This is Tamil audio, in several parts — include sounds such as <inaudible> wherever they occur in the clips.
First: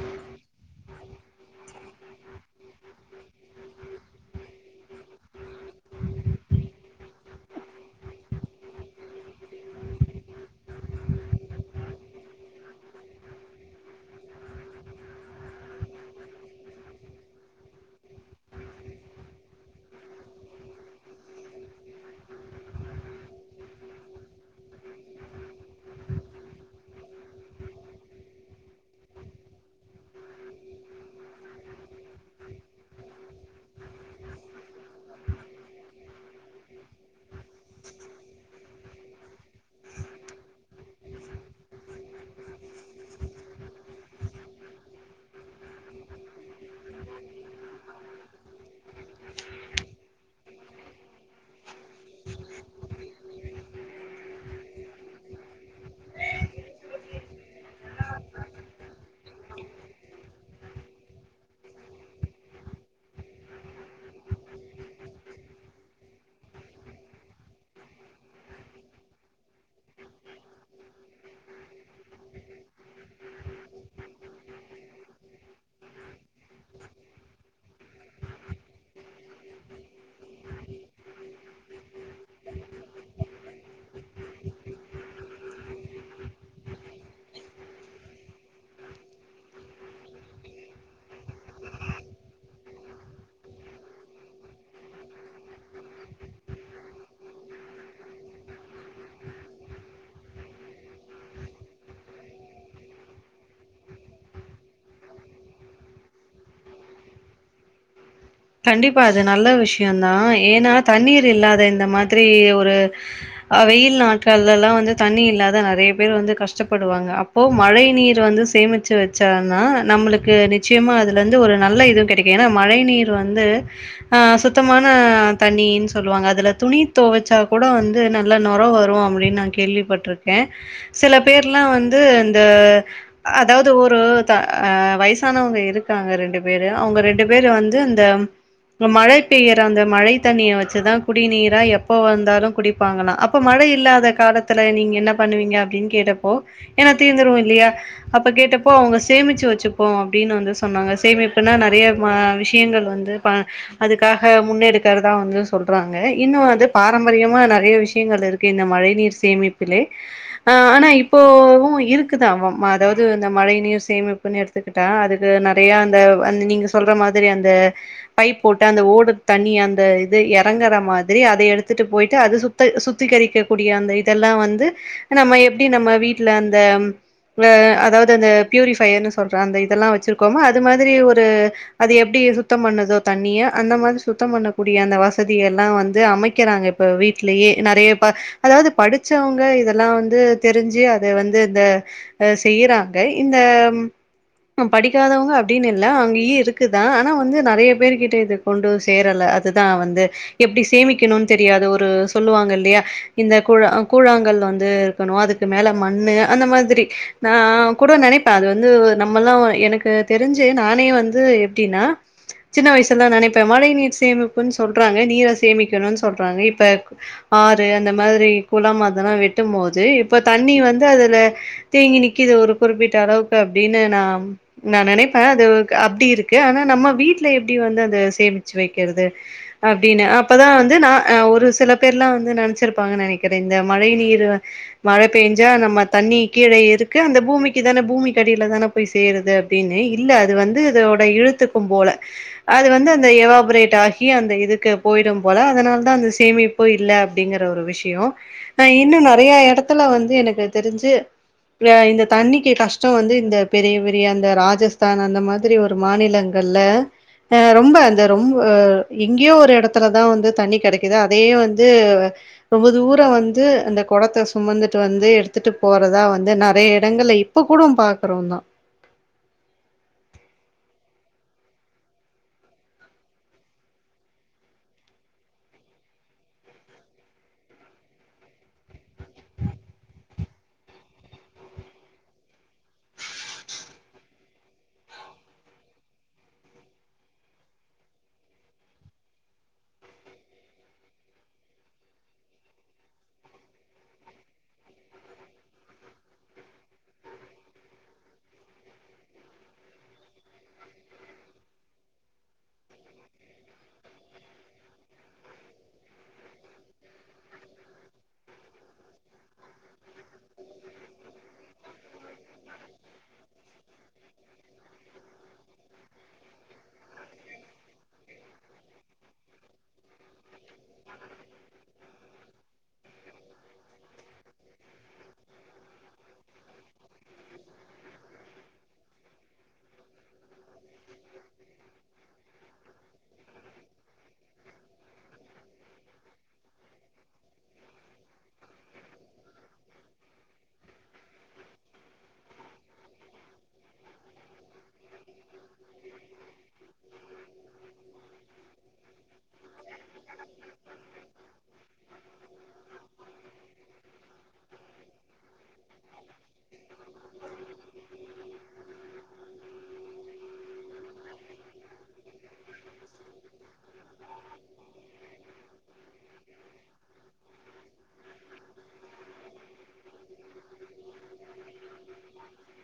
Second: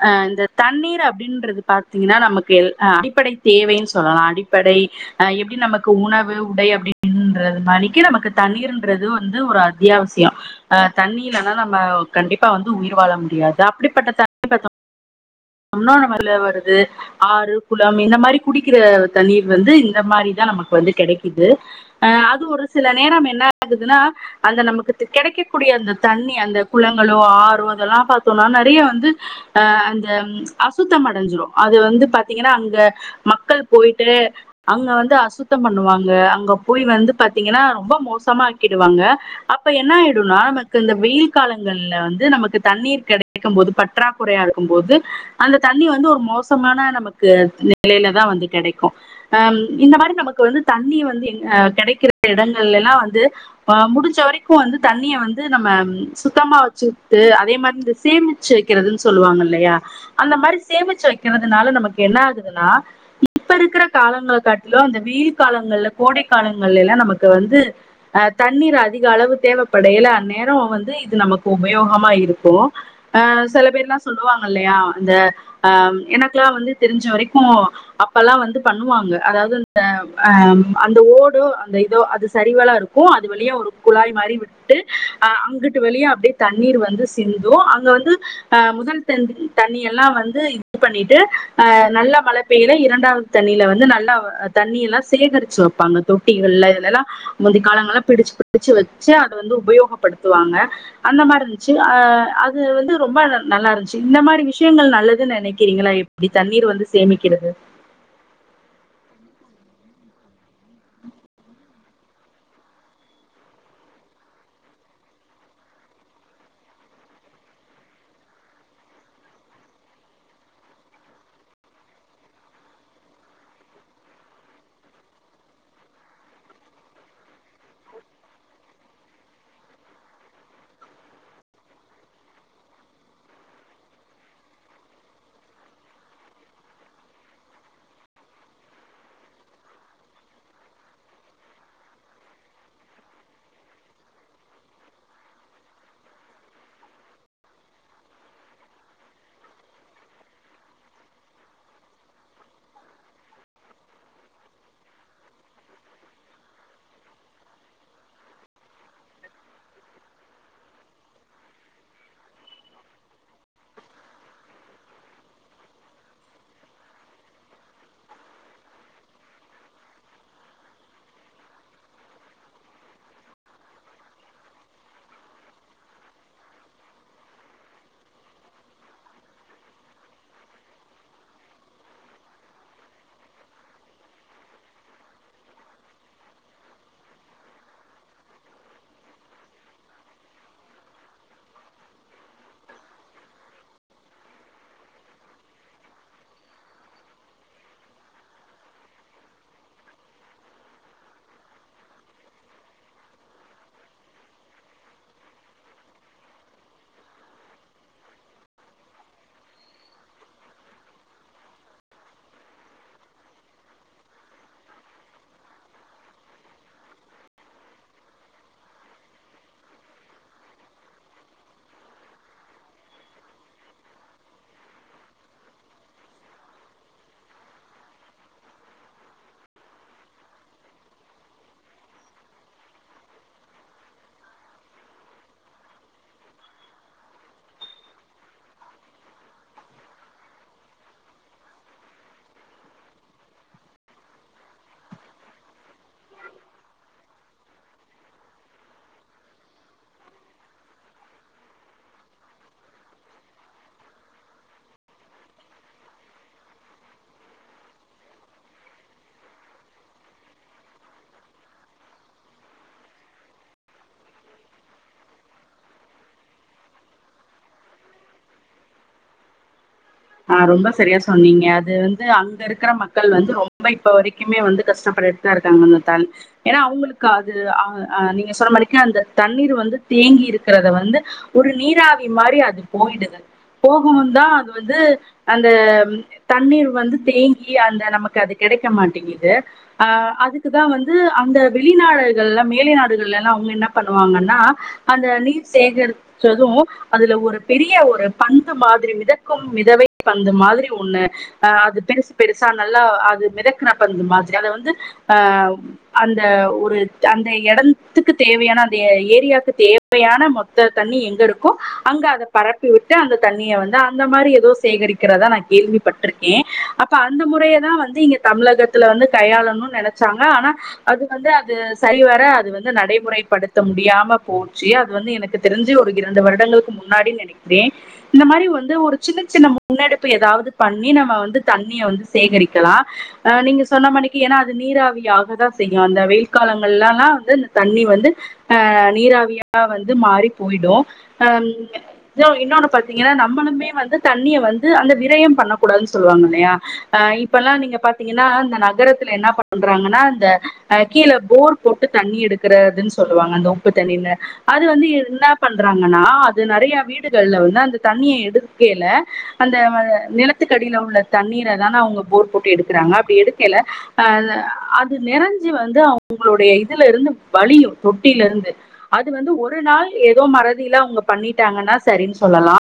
<inaudible> ஆ இந்த தண்ணீர் அப்படின்றது பாத்தீங்கன்னா நமக்கு அடிப்படை தேவைன்னு சொல்லலாம் அடிப்படை எப்படி நமக்கு உணவு உடை அப்படின் ன்ரதனலைக்கு நமக்கு தண்ணீர்ன்றது வந்து ஒரு அத்தியாவசியம் அ தண்ணீ இல்லனா நம்ம கண்டிப்பா வந்து உயிர் வாழ முடியாது அப்படிப்பட்ட த ன்ன நம்ம வருது ஆறு குளம் இந்த மாதிரி குடிக்கிற தண்ணீர் வந்து இந்த மாரி தான் நமக்கு வரு து கடைக்குது ஆ அது ஒரு சில நேரம் என்ன ஆகுதுன்னா அந்த நமக்கு கிடைக்கக்கூடிய அந்த தண்ணி அந்த குளங்களோ ஆறோ அதெல்லாம் ப சொன்னா நறைய வந்து அ அந்த அசுத்தம் அடைஞ்சிடும் அது வந்து பாத்தீங்கன்னா அங்க மக்கள் போயிட்டு அங்க வந்து அசுத்தம் பண்ணுவாங்க அங்க போய் வந்து பாத்தீங்கன்னா ரொம்ப மோசம் சமாக்கிடுவாங்க அப்ப என்ன ஆய்டும்னா நமக்கு இந்த வெயில் காலங்கள்ல வந்து நமக்கு தண்ணீர் கட டைக்கும்போது பற்றாக்குறையா இருக்கும்போது அந்த தண்ணி வந்து ஒரு மோசமான நமக்கு நிலைல தா வந்து கடைக்கும் இந்த மாரி நமக்கு வந்து தண்ணி வந்து கிடைக்கிற இடங்கள்லல்லாம் வந்து முடிஞ்ச வரைக்கும் வந்து தண்ணிய வந்து நம்ம சுத்தமா வச்சுட்டு அதே மாரி சேமிச்சு வைக்கிறதுன்னு சொல்லுவாங்க இல்லையா அந்த மாரி சேமிச்சு வைக்கிறதுனால நமக்கு என்ன ஆகுதுன்னா இப்ப இருக்கிற காலங்கள காட்டிலும் அந்த வெயில் காலங்கள்ல கோடை காலங்கள்ல எல்லாம் நமக்கு வந்து அ தண்ணீர் அதிக அளவு தேவைப்படையல அந்நேரம் வந்து இது நமக்கு உபயோகமா இருக்கூ அ சில பேர்லாம் சொல்லுவாங்க இல்லையா அந்த ஆ எனக்கெல்லாம் வந்து தெரிஞ்ச வரைக்கூ அப்பல்லாம் வந்து பண்ணுவாங்க அதாவது அ அந்த ஓடு அந்த இதோ அது சரிவழ இருக்கும் அது வழிய ஒரு குழாய் மாரி விட்டு அங்கட்டு வழியே அப்படியே தண்ணீர் வந்து சி் ந்து அங்க வந்து முதல் தண்டு தண்ணி எல்லாம் வந்து இது பண்ணிட்டு அஹ நல்லா மழை ப்பையில இரண்டாவது தண்ணியில வந்து நல்லா தண்ணி எல்லாம் சேகரிச்சு வைப்பாங்க தொட்டிகள்ல இதுலெல்லாம் முந்தி காலங்கள பிடிச்ச பிடிச்ச வச்சு அத வந்து உபயோகப்படுத்துவாங்க அந்த மாரி இருந்துச்சு ஆ அது வந்து ரொம்ப நல்லா இருந்துச்சு இந்த மாரி விஷயங்கள் நல்லது நனைக்கிறீங்களா எப்படி தண்ணீர் வந்து சேமிக்கிறது து கண்டிப்பா அது நல்ல விஷ யதான் ஏன்னா தண்ணீர் இல்லாத இந்த மாதிரி ஒரு வெயில் நாட்கள்லல்லா வந்து தண்ணி இல்லாத நெறைய பேர் வந்து கஷ்டப்படுவாங்க அப்போ மழை நீர் வந்து சேமிச்சு வச்சானா நம்மளுக்கு நிச்சயமா அதுலந்து ஒரு நல்ல இதுவு கிடைக்கும் ஏனா மழை நீர் வந்து அ சுத்தமான தண்ணினு சொல்லுவாங்க அதுல துணி துவச்சா கூட வந்து நல்லா நொற வரும் அப்டின்னு நான் கேள்விப்பட்டிருக்க சில பேர்லாம் வந்து அந்த அதாவது ஒரு த அ வயசானவங்க இருக்காங்க ரெண்டு பேரு அவுங்க ரெண்டு பேரு வந்து தாம் மழை பெய்யற அந்த மழை தண்ணிய வச்சுதான் குடிநீரா எப்ப வந்தாலும் குடிப்பாங்காளா அப்ப மழை இல்லாத காலத்துல நீங்க என்ன பண்ணுவீங்க அப்டின்னு கேட்டப்போ என தீர்ந்துரும் இல்லையா அப்ப கேட்டப் போ அவுங்க சேமிச்சு வச்சுப்போம் அப்டின்னு வந்து சொன்னாங்க சேமிப்புன்னா நெறைய ம விஷ யங்கள் வந்து ப அதுக்காக முன்னெடுக்கிறதா வந்து சொல்றாங்க இன்னும் அது பாரம்பரியமா நெறைய விஷயங்கள் இருக்கு இந்த மழை நீர் சேமிப்பிலே ஆ ஆனா இப்போவும் இருக்குதா ம அதாவது இந்த மழைநீர் சேமிப்புன்னு எடுத்துக்கிட்டா அதுக்கு நெறைய அந்த அந் நீங்க சொல்ற மாத் திரி அந்த பைப் போட்டு அந்த ஓடு அந்த இது எறங்கற மாதிரி அத எடுத்துட்டு போயிட்டு அது சுத்த சுத்திகரிக்கக்கூடிய அந்த இதெல்லாம் வந்து நம்ம எப்டி நம்ம வீட்ல அந்த அ அதாவது அந்த பியயூரிஃபயர்ன்னனு சொல்ற அந்த இதெல்லாம் வச்சிருக்கோம அது மாதிரி ஒரு அது எப்டி சுத்தம் பண்ணதோ தண்ணிய அந்த மாதிரி சுத்தம் பண்ணக்கூடிய அந்த வசதியெல்லா வந்து அமைக்கிறாங்க இப் ப வீட்லயே நெறைய ப அதாவது படிச்சவங்க இதெல்லா வந்து தெரிஞ்சு அத வந்து இந்த செய்யறாங்க இந்த படிக்காதவங்க அப்டின்னு இல்ல அங்கயு இருக் க்குதா ஆனா வந்து நெறைய பேர் கிட்ட இது கொண்டு சேரல அதுதா வந்து எப்டி சேமிக்கணுன்னு தெரியா அத ஒரு சொல்லுவாங்க இல்லையா இந்த கூழா கூழாங்கள்ளு வந்து இருக்கணு அதுக்கு மேல மண்ணு அந்த மா திரி நா கூட நினைப்ப அது வந்து நம்மல்லா எனக்கு தெரிஞ்சு நானே வந்து டினா சின்ன வயசுலெல்லா நினைப்பே மழை நீர் சேமிப்புன்னு சொல்றாங்க நீர சேமிக்கணுன்னு சொல்றாங்க இப்ப ஆறு அந்த மாதிரி குளம் அதெல்லா வெட்டும் போது இப்ப தண்ணி வந்து அதுல தேங்கி நிக்கிது ஒரு குறிப்பிட்ட அளவுக்கு அப்டின்னு நான் நா நெனைப்பே அது அப்டி இருக் க்கு ஆனா நம்ம வீட்டுல எப்டி வந்து அத் சேமிச்சு வெக்கறது அப்டின்னு அப்பதா வந்து நா ஒரு சில பேர்லா வந்து நெனைச்சிருப்பாங்க நெனைக்கிறே இந்த மழை நீரு மழை பெஞ்சா நம்ம தண்ணி கீழே இருக்கு அந்த பூமிக்கு தான பூமி கடியில தானே போய் சேருது அப்டின்னு இல்ல அது வந்து இதோ இழுத்துக்கும் போல அது வந்து அந்த எவாஃப்ரேட் ஆகி அந்த இதுக்கு போயிடும் போல அதனால தான் சேமிப்போ இல்ல அப்டிங்கற ஒரு விஷயம் ஆஹ் இன்னும் நெறையா எடத்துல வந்து எனக்கு தெரிஞ்சு வே இந்த தண்ணிக்கு கஷ்டம் வந்து இந்த பெரிய பெரிய அந்த ராஜஸ்தான் அந்த மாதிரி ஒரு மாநிலங்கள்ல அஹ் ரொம்ப அந்த ரொம்ப எங்கேயோ ஒரு இடத்துலதா வந்து தண்ணி கிடைக்குது அதையே வந்து ரொம்ப தூரம் வந்து அந்த குடத்தை சுமந்துட்டு வந்து எடுத்துட்டு போறதா வந்து நெறைய இடங்கள்ல இப்போ கூடோம் பாக்குறோந்தா ஆஹ் ரொம்ப சரியா சொன்னீங்க அது வந்து அங்க இருக்கிற மக்கள் வந்து ரொம்ப இப்ப வரைக்குமே வந்து கஷ்டப்பட் ரெஸ்ட்டாருக்காங்கன்னு தள் ஏன்னா அவங்களுக்கு அது ஆஹ் ஆஹ் நீங்க சொன்ன மாரிக்கு அந்த தண்ணீர் வந்து தீ தேங்கி இருக்கிறத வந்து ஒரு நீராவி மாரி அது போயிடுது போகுனுன்னு நா அது வந்து அந்த தண்ணீர் வந்து தேங்கி அந்த நமக்கு அது கிடைக்க மாட்டேங்குது ஆஹ் ஆ அதுக்குதா வந்து அந்த வெளிநாடுகள்ல மேலை நாடுகள்லல்லா அவுங்க என்ன பண்ணுவாங்கன்னா அடு ந்த நீர் சேகரிச்சது அதுல ஒரு பெரிய ஒரு பந்து மாதிரி மிதக்கும் மிதவை பந்து மாதிரி ஒண்ணு அஹ் அது பெருசு பெருசா நல்லா அது மிதக்குற பந்த மாதிரி அத வந்து அஹ் அந்த ஒரு அந்த இடத்துக்கு தேவையான அந்த ஏரியாக்கு தே தேவையான மொத்த தண்ணி எங்க இருக்கோ அங்க அத பரப்பி உட்டு அந்த தண்ணிய வந்து அந்த மாரி ஏதோ சேகரிக்கிறதா நான் கேள்விப்பட்டிருக்கே அப்ப அந்த முறைய தான் வந்து இங்க தமிழகத்தில வந்து கையாளணு னு நெனைச்சாங்க ஆனா அது வந்து அது சரிவர அது வந்து நடைமுறைப்படுத்த முடியாம போச்சு யா வந்து எனக்கு தெரிஞ்சு ஒரு இரண்டு வருடங்களுக்கு முன்னாடி நெனைக்கிறே இந்த மாரி வந்து ஒரு சின்ன சின்ன மு முன்னெடுப்பு ஏதாவது பண்ணி நம்ம வந்து தண்ணிய வந்து சேகரிக்கலா ஹ நீங்க சொன்ன மாரிக்கு ஏன்னா அது நீராவியாக தான் செய்யும் அந்த வெயில் காலங்கள்லல்லாம் வந்து இந்த தண்ணி வந்து அஹ் நீராவியா க வந்து மாறி போயிடும் ஆமா இன்னொன்னு பாத்தீங்கன்னா நம்மளுமே வந்து தண்ணிய வந் து அந்த விரயம் பண்ணக்கூடாதுன்னு சொல்லுவாங்க இல்லையா ஆஹ் இப்பல்லா நீங்க பாத்தீங்கன்னா அ நகரத்தில என்னா பண் ண்றாகன இந்த கீழ போர் போட்டு தண்ணி எடுக்கிறதுன்னு சொல்லுவாங்க அந்த உப்பு தண்ணில அ து வந்து என்ன பண்றாங்கன்னா அது நெறைய வீடுகள்ல வந்து அந்த தண்ணிய எடுக்கேயில அந்த நிலத்துக்கடியில உள்ள தண்ணீர தானே அவங்க போர் போட்டு எடுக்கிறாங்க அப்டி எடுக்கேல அது நெறச்சு வந்து அவங்களுடைய இதுல இருந்து வலியும் தொட்டில இருந்து அது வந்து ஒரு நாள் ஏதோ மறதில அவங்க பண்ணிட்டாங்கன்னா சரினு சொல்லலா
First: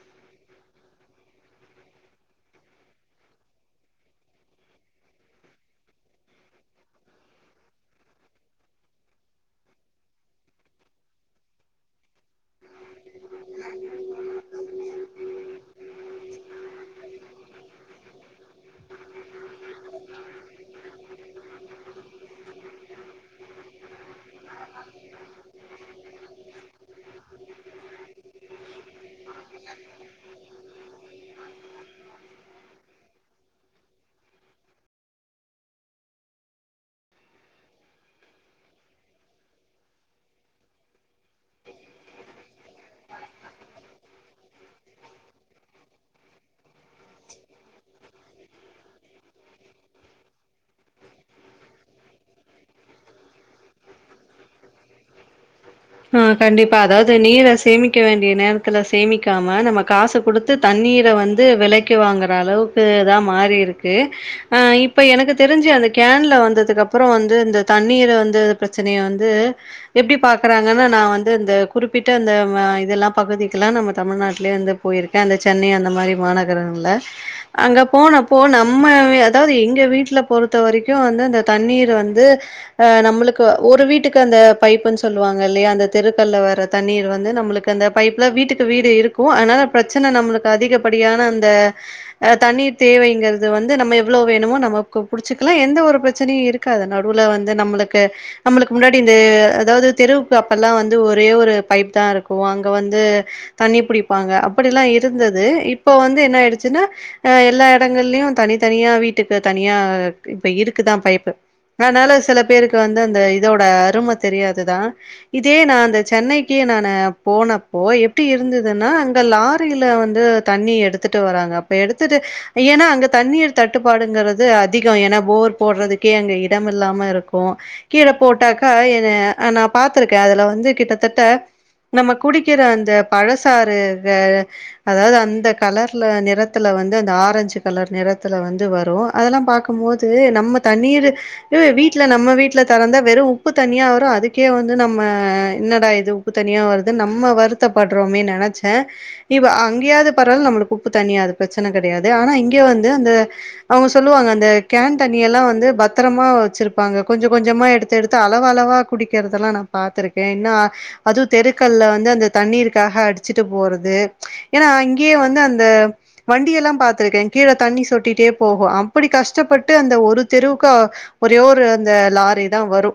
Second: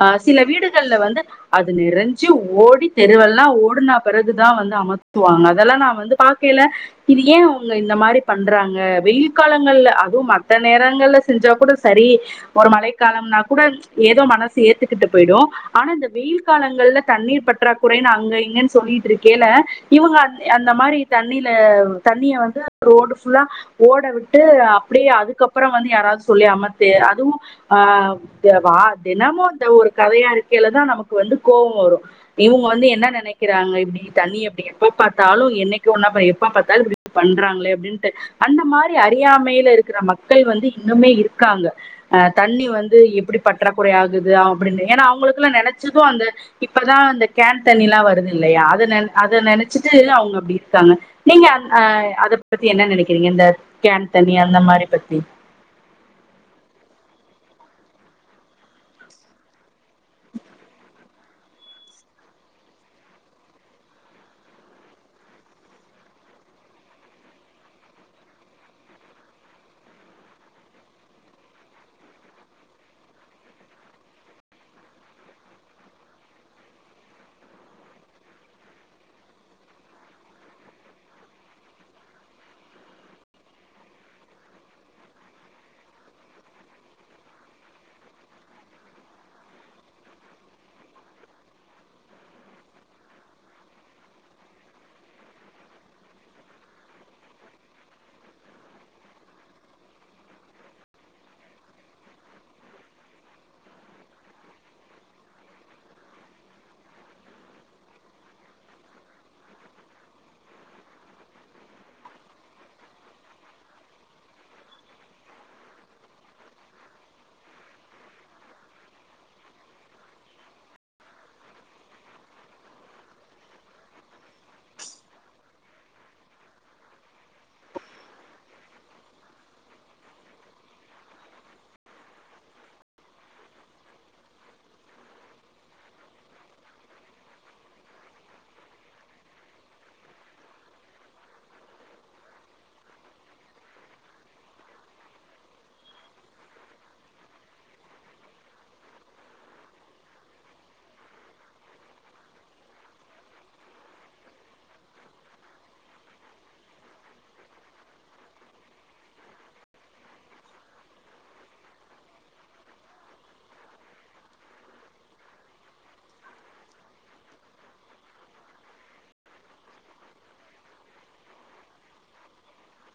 ஹ சில வீடுகள்ல வந்து அது நெறஞ்சு ஓடி தெருவெல்லா ஓடின பிறகுதா வந்து அமத்துவாங்க அதெல்லா நா வந்து பாக்கையில இது ஏன் அவங்க இந்த மாரி பண்றாங்க வெயில் காலங்கள்ல அதுவும் மத்த நேரங்கள்ல செஞ்சா கூட சரி ஒரு மழைக்காலம்னா கூட ஏதோ மனசு ஏத்துக்கிட்டு போயிடும் ஆனா இந்த வெயில் காலங்கள்ல தண்ணீர் பற்றாக்குறைன்னு அங்க இங்கன்னு சொல்லிட்டு இருக்கேல்ல இவங்க அந்த மாரி தண்ணில தண்ணிய வந்து ரோடு புல்லா ஓட விட்டு அப்டியே அதுக்கப்புற வந்து யாரது சொல்லி அமத்தி அதுவு ஹ வா தினமும் இந்த ஒரு கதையா இருக்கேல தான் நமக்கு வந்து கோவ வரும் இவங்க வந்து என்ன நெனைக்கிறாங்க இப்டி தண்ணிய எப்டி எப்ப பார்த்தாலும் என்னைக்கு ஒன்னா எப்ப பார்த்தாலும் இப்டி பண்றாங்களே அப்டின்னுட்டு அந்த மாதிரி அறியாமையில இருக்கிற மக்கள் வந்து இன்னுமே இருக்காங்க தண்ணி வந்து எப்டி பற்றாக்குறை ஆகுது அப்டின்னு ஏன்னா அவுங்களுக்குல்லா நெனச் சது அந்த இப்பதா அந்த கேன் தண்ணில்லா வருது இல்லையா அத நெ அத நெனச்சுட்டு அவுங்க அப்டி இருக்கா ங்க நீங்க அ அத பத்தி என்ன நெனக்கிறீங்க இந்த கேன் தண்ணி அந்த மாரி பத்தி ஆ கண்டிப்பா அதாவது நீர சேமிக்க வேண்டிய நேரத்துல சேமிக்காம நம்ம காசு குடுத்து தண்ணி நீர வந்து விலைக்கு வாங்குற அளவுக்கு தா மாறி இருக்கு ஆ இப்ப எனக்கு தெருஞ்சு அந் த கேன்ல வந்ததுக்கு அப்பறோ வந்து இந்த தண்ணீர வந்து ப்ரச்சனைய வந்து எப்டி பாக் பாக்குறாங்கன்னா நா வந்து இந்த குறிப்பிட்ட அந்த இதல்லா பகுதிக்கெல்லா நம்ம தமிழ்நாட்லயேந்து போயிருக்கே அந்த சென்னை அந்த மாரி மாநகரங்கள்ல அங்க போனப்போ நம்ம வெ அதாவது எங்க வீட்ல போற பொருத்த வரைக்கு வந்து அந்த தண்ணீர் வந்து அ நம்மளுக்கு ஒரு வீட்டுக்கு அந்த பைப்புன் சொ சொல்லுவாங்க இல்லயா அந்த தெருக்கல்ல வர தண்ணீர் வந்து நம்மளுக்கு அந்த பைப்ல வீட்டுக்கு வீடு இருக்கு ஆனா ப்ரச்சன ன நம்மளுக்கு அதிகப்படியான அந்த தண்ணீர் தேவைங்கிறது வந்து நம்ம எவ்ளோ வேணுமோ நம்மக்கு புடிச்சுக்கலா எந்த ஒரு ப்ரச்சனையு இருக்காது நடுவுல வந்து நம்மளுக்கு நம்மளுக்கு முன்னாடி இந்த அதாவது தெருவுக்கு அப்பல்லா வந்து ஒரே ஒரு பைப் தா இருக்கு அங்க வந்து தண்ணி புடிப்பாங்க அப்படில்லா இருந்தது இப்போ வந்து என்ன ஆயிடுச்சுன்னா அ எல்லா எடங்கள்லயு தனித்தனியா வீட்டுக்கு தனியா க்கு இப்ப இருக்குதா பைப்பு அதனால சில பேருக்கு வந்து அந்த இதோட அருமை தெரியாதுதா இதே நா அந்த சென்னைக்கே நானு போனப்போ எப்டி இருந்துதுன்னா அங்க லாரில வந்து தண்ணி எடுத்துட்டு வராங்க அப்ப எடுத்துட்டு ஏன்னா அங்க தண்ணீர் தட்டுப்பாடுங்குறது அதிகோ ஏன்னா போர் போட்றதுக்கே அங்க இடமில்லாம இருக்கு கீழ போட்டாக்கா என் ஆனாப் பாத்துருக்கே அதுல வந்து கிட்டத்தட்ட நம்ம குடிக்கிற அந்த பழசாறு த அதாவது அந்த கலர்ல நிறத்துல வந்து அந்த ஆரஞ்சு கலர் நிறத்துல வந்து வரு அதல்லா பாக்கும்போது நம்ம தண்ணீரு வீட்ல நம்ம வீட்ல தெறந்தா வெரு உப்பு தனியா வரு அதுக் க்கே வந்து நம்ம என்னடா இது உப்பு தண்ணியா வருது நம்ம வருத்தப்பட்றோமே நெனச்சே இவ அங்கேயாது பரவல நம்மளுக்கு உப்பு தண்ணியா அது ப்ரச்சன கெடையாது ஆனா இங்க வந்து அந்த அவுங்க சொல்லுவாங்க அந்த கேன் தண்ணியெல்லா வந்து பத்ரமா வச்சுருப்பாங்க கொஞ்ச கொஞ்சமா எடுத்து எடுத்து அளவு அளவா குடிக்கிறதெல்லா நா பாத்துருக்கே என்னா அதுவு தெருக்கல்ல வந்து அந்த தண்ணீருக்காக அடிச்சுட்டு போறது றது ஏன்னா அங்கேயு வந்து அந்த வண்டி எல்லா பாத்துருக்கே கீழ தண்ணி சொட்டிட்டே போகு அம் அப்டி கஷ்டப்பட்டு அந்த ஒரு தெருவுக்கா ஒரே ஒரு அந்த லாரி தா வரு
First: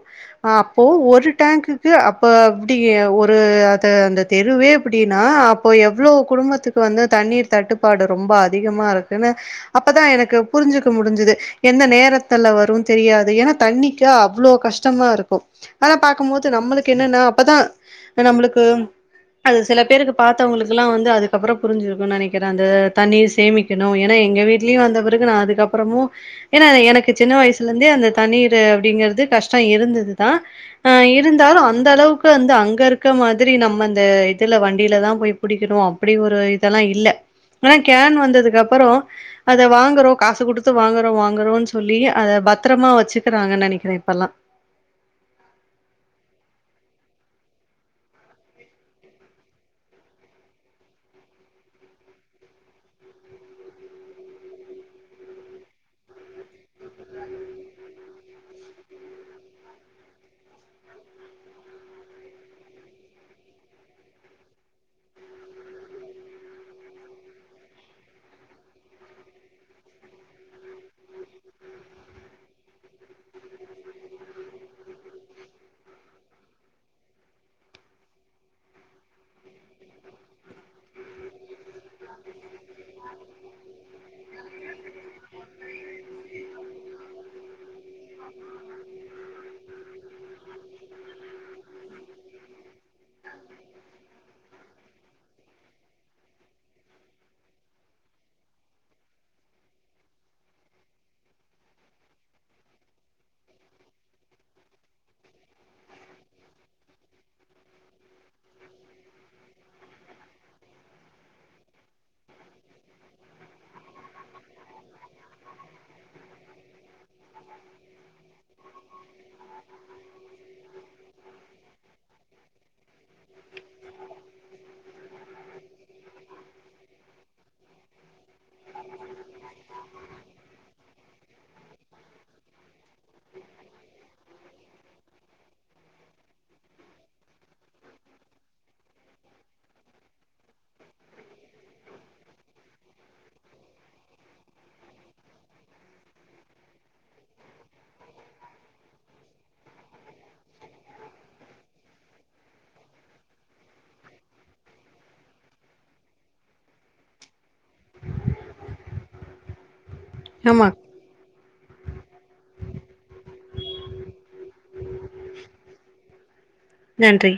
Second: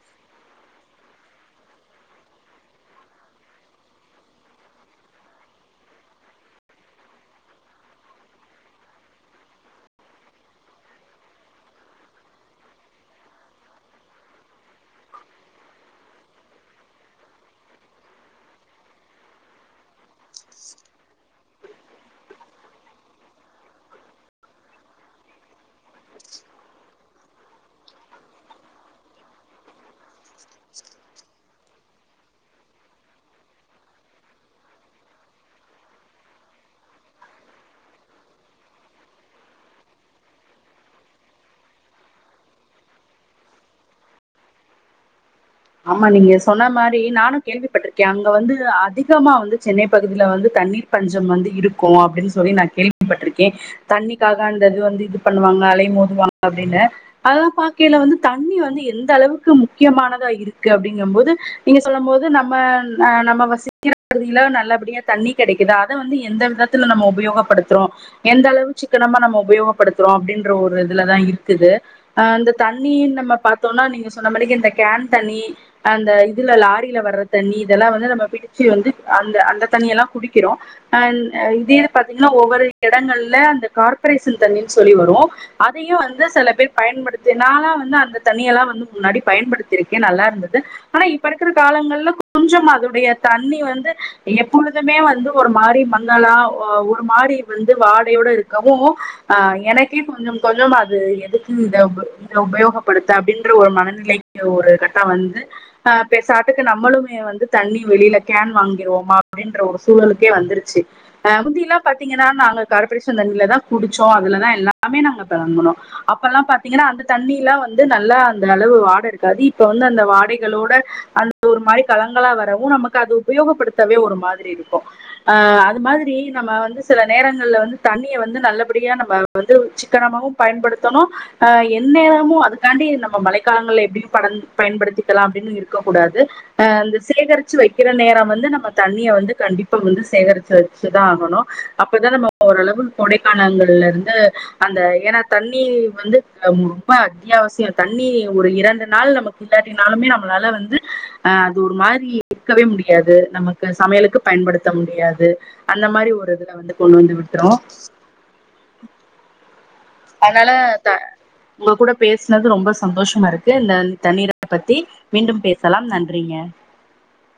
ஆ இப்போ ஒரு டேங்க்குக்கு அப்ப அப்டி ஒரு அத அந்த தெருவே அப்டின்னா அப்ப எவ்ளோ குடும்பத்துக்கு வந்து தண்ணீர் தட்டுப்பாடு ரொம்ப அதிகமா இருக்குன்னு அப்பதா எனக்கு புரிஞ்சு க்க முடிஞ்சுது எந்த நேரத்துல வரு தெரியாது ஏன்னா தண்ணிக்கு அவ்ளோ கஷ்டமா இருக்கு ஆனா பாக்கும்போது நம்மளுக்கு என்னன்னா அப்பதா நம்மளுக்கு அது சில பேருக்கு பாத்தவுங்களுக்குல்லா வந்து அதுக்கப்பறோ புரிஞ்சுருக்குன்னு நெனக்கிறே அந்த தண்ணீர் சேமிக்கணு ஏன்னா எங்க வீட்லயு வந்த பிறகு நா அதுக்கப்பறமு ஏன்னா எனக்கு சின்ன வயசுலந்தே அந்த தண்ணீரு அப்டிங்கிறது கஷ்டோ இருந்தது தா ஆ இருந்தாலு அந்த அளவுக்கு வந்து அங்க இருக்க மாதிரி நம்ம இந்த இதுல வண்டில தா போய் புடிக்கணு அப்டி ஒரு இதெல்லா இல்ல ஆனா கேன் வந்ததுக்கு அப்பறோ அத வாங்குறோ காசு குடுத்து வாங்குறோ வாங்குறோன் சொல்லி அத பத்தரமா வச்சுக்குறாங்கன் நெனைக்கிறே இப்பல்லா ஆமா நீங்க சொன்ன மாரி நானு கேள்விப்பட்ருக்கே அங்க வந்து அதிகமா வந்து சென்னை பகுதில வந்து தண்ணீர் பஞ்சம் வந்து இருக்கு அப்டினா சொல்லி நா கேள்விப்பட்ருக்கே தண்ணிக்காக அந்த இது வந்து இது பண்ணுவாங்க ங்க அலை மோதுவாங்க அப்டின்னு அதலா பாக்கைல வந்து தண்ணி வந்து எந்த அளவுக்கு முக்கியமானதா இருக் க்கு அப்டிங்கம்போது நீங்க சொல்லம்போது நம்ம ஆ நம்ம வசிக்கிற ‌பகுதில நல்லபடியா தண்ணி கெடைக் க்கிதா அத வந்து எந்த விதத்துல நம்ம உபயோகப்படுத்துறோ எந்த அளவு சிக்கனமா நம்ம உபயோகப்படுத்துறோ அப்டின்ற ஒரு இதுல தா இருக்குது ஆ இந்த தண்ணி நம்ம பாத்தோனா நீங்க சொன்ன மாரிக்கு இந்த கேன் தண்ணி அந்த இதுல லாரில வர்ற தண்ணி இதெல்லா வந்து நம்ம பிடிச்சு வந்து அந்த அந்த தண்ணியெலா குடிக்கிறோ அன் ஆ இதையே பாத்தீங்கன்னா ஒவ்வொரு எடங்கள்ல அந்த கார்ப்ரேஷன் தண்ணீனு சொல்லி வரு ரு அதையு வந்து செல பேர் பயன்படுத்தி நாலா வந்து அந்த தண்ணியெல்லா வந்து முன்னாடி பயன்படுத் த்துருக்கே நல்லா இருந்தது ஆனா இப்ப இருக்குற காலங்கள்ல கொஞ்சமா அதனுடைய தண்ணி வந்து எப்பொழு துமே வந்து ஒரு மாரி மங்களா ஒரு மாரி வந்து வாடையோட இருக்கவு எனக்கே கொஞ்ச கொஞ்ச அது எதுக்கு இத இத உபயோகப்படுத்த அப்டின்ற ஒரு மனநிலை ஒரு கட்டோ வந்து அ பெசாட்டுக்கு நம்மளுமே வந்து தண்ணி வெளில கேன் வாங்கிருவோமா அப்டின்ற ஒரு சூழலுக்கே வந்துருச்சு அ முந்திலா பாத்தீங்கன்னா நாங்க கார்ப்ரேஷன் தண்ணில தா குடிச்சோ அதுலதா எல்லாமே நாங்க பிளான் பண்ணுவோ அப்பெல்லா பாத்தீங்கன்னா அந்த தண்ணீலா வந்து நல்லா அந்த அளவு வாட இருக் க்காது இப்ப வந்து அந்த வாடைகளோட அந்த ஒரு மாரி களங்களா வரவு நமக்கு அது உபயோகப்படுத்தவே ஒரு மா மாதிரி இருக்கு ஆ அது மாதிரி நம்ம வந்து சில நேரங்கள்ல வந்து தண்ணிய வந்து நல்லபடியா நம்ம வந்து சிக்கனமாவு பயன்படுத்தணு அ எந்நேரமு அதுக்காண்டி நம்ம மழைக்காலங்கள்ல எப்டி பட‌ பயன்படுத்திக்கலா அப்டின்னு இருக்கக்கூடாது அ இந்த சேகரிச்ச வைக்கிற நேரம் வந்து நம்ம தண்ணிய வந்து கண்டிப்பா வந்து சேகரிச்சு வச்சுதா ஆகணு அப்பதா நம்ம ஓரளவு கோடைக்காலங்கள்ல இருந்து அந்த ஏன்னா தண்ணி வந்து ரொம்ப அத்யாவசியோ தண்ணி ஒரு இரண்டு நாள் நமக்கு இல்லாட்டினாலுமே நம்மளால வந்து அ அது ஒரு மாரி இருக்கவே முடியாது நமக்கு சாப் சமையலுக்கு பயன்படுத்த முடியாது அந்த மாரி ஒரு இதுல வந்து கொண்டு வந்து விட்ரூ அதனால ஆமா த உங்க கூட பேசுனது ரொம்ப சந்தோஷமா இருக்கு இந்த தண்ணீர பத்தி மீண்டும் பேசலா நன்றிங்க நன்றி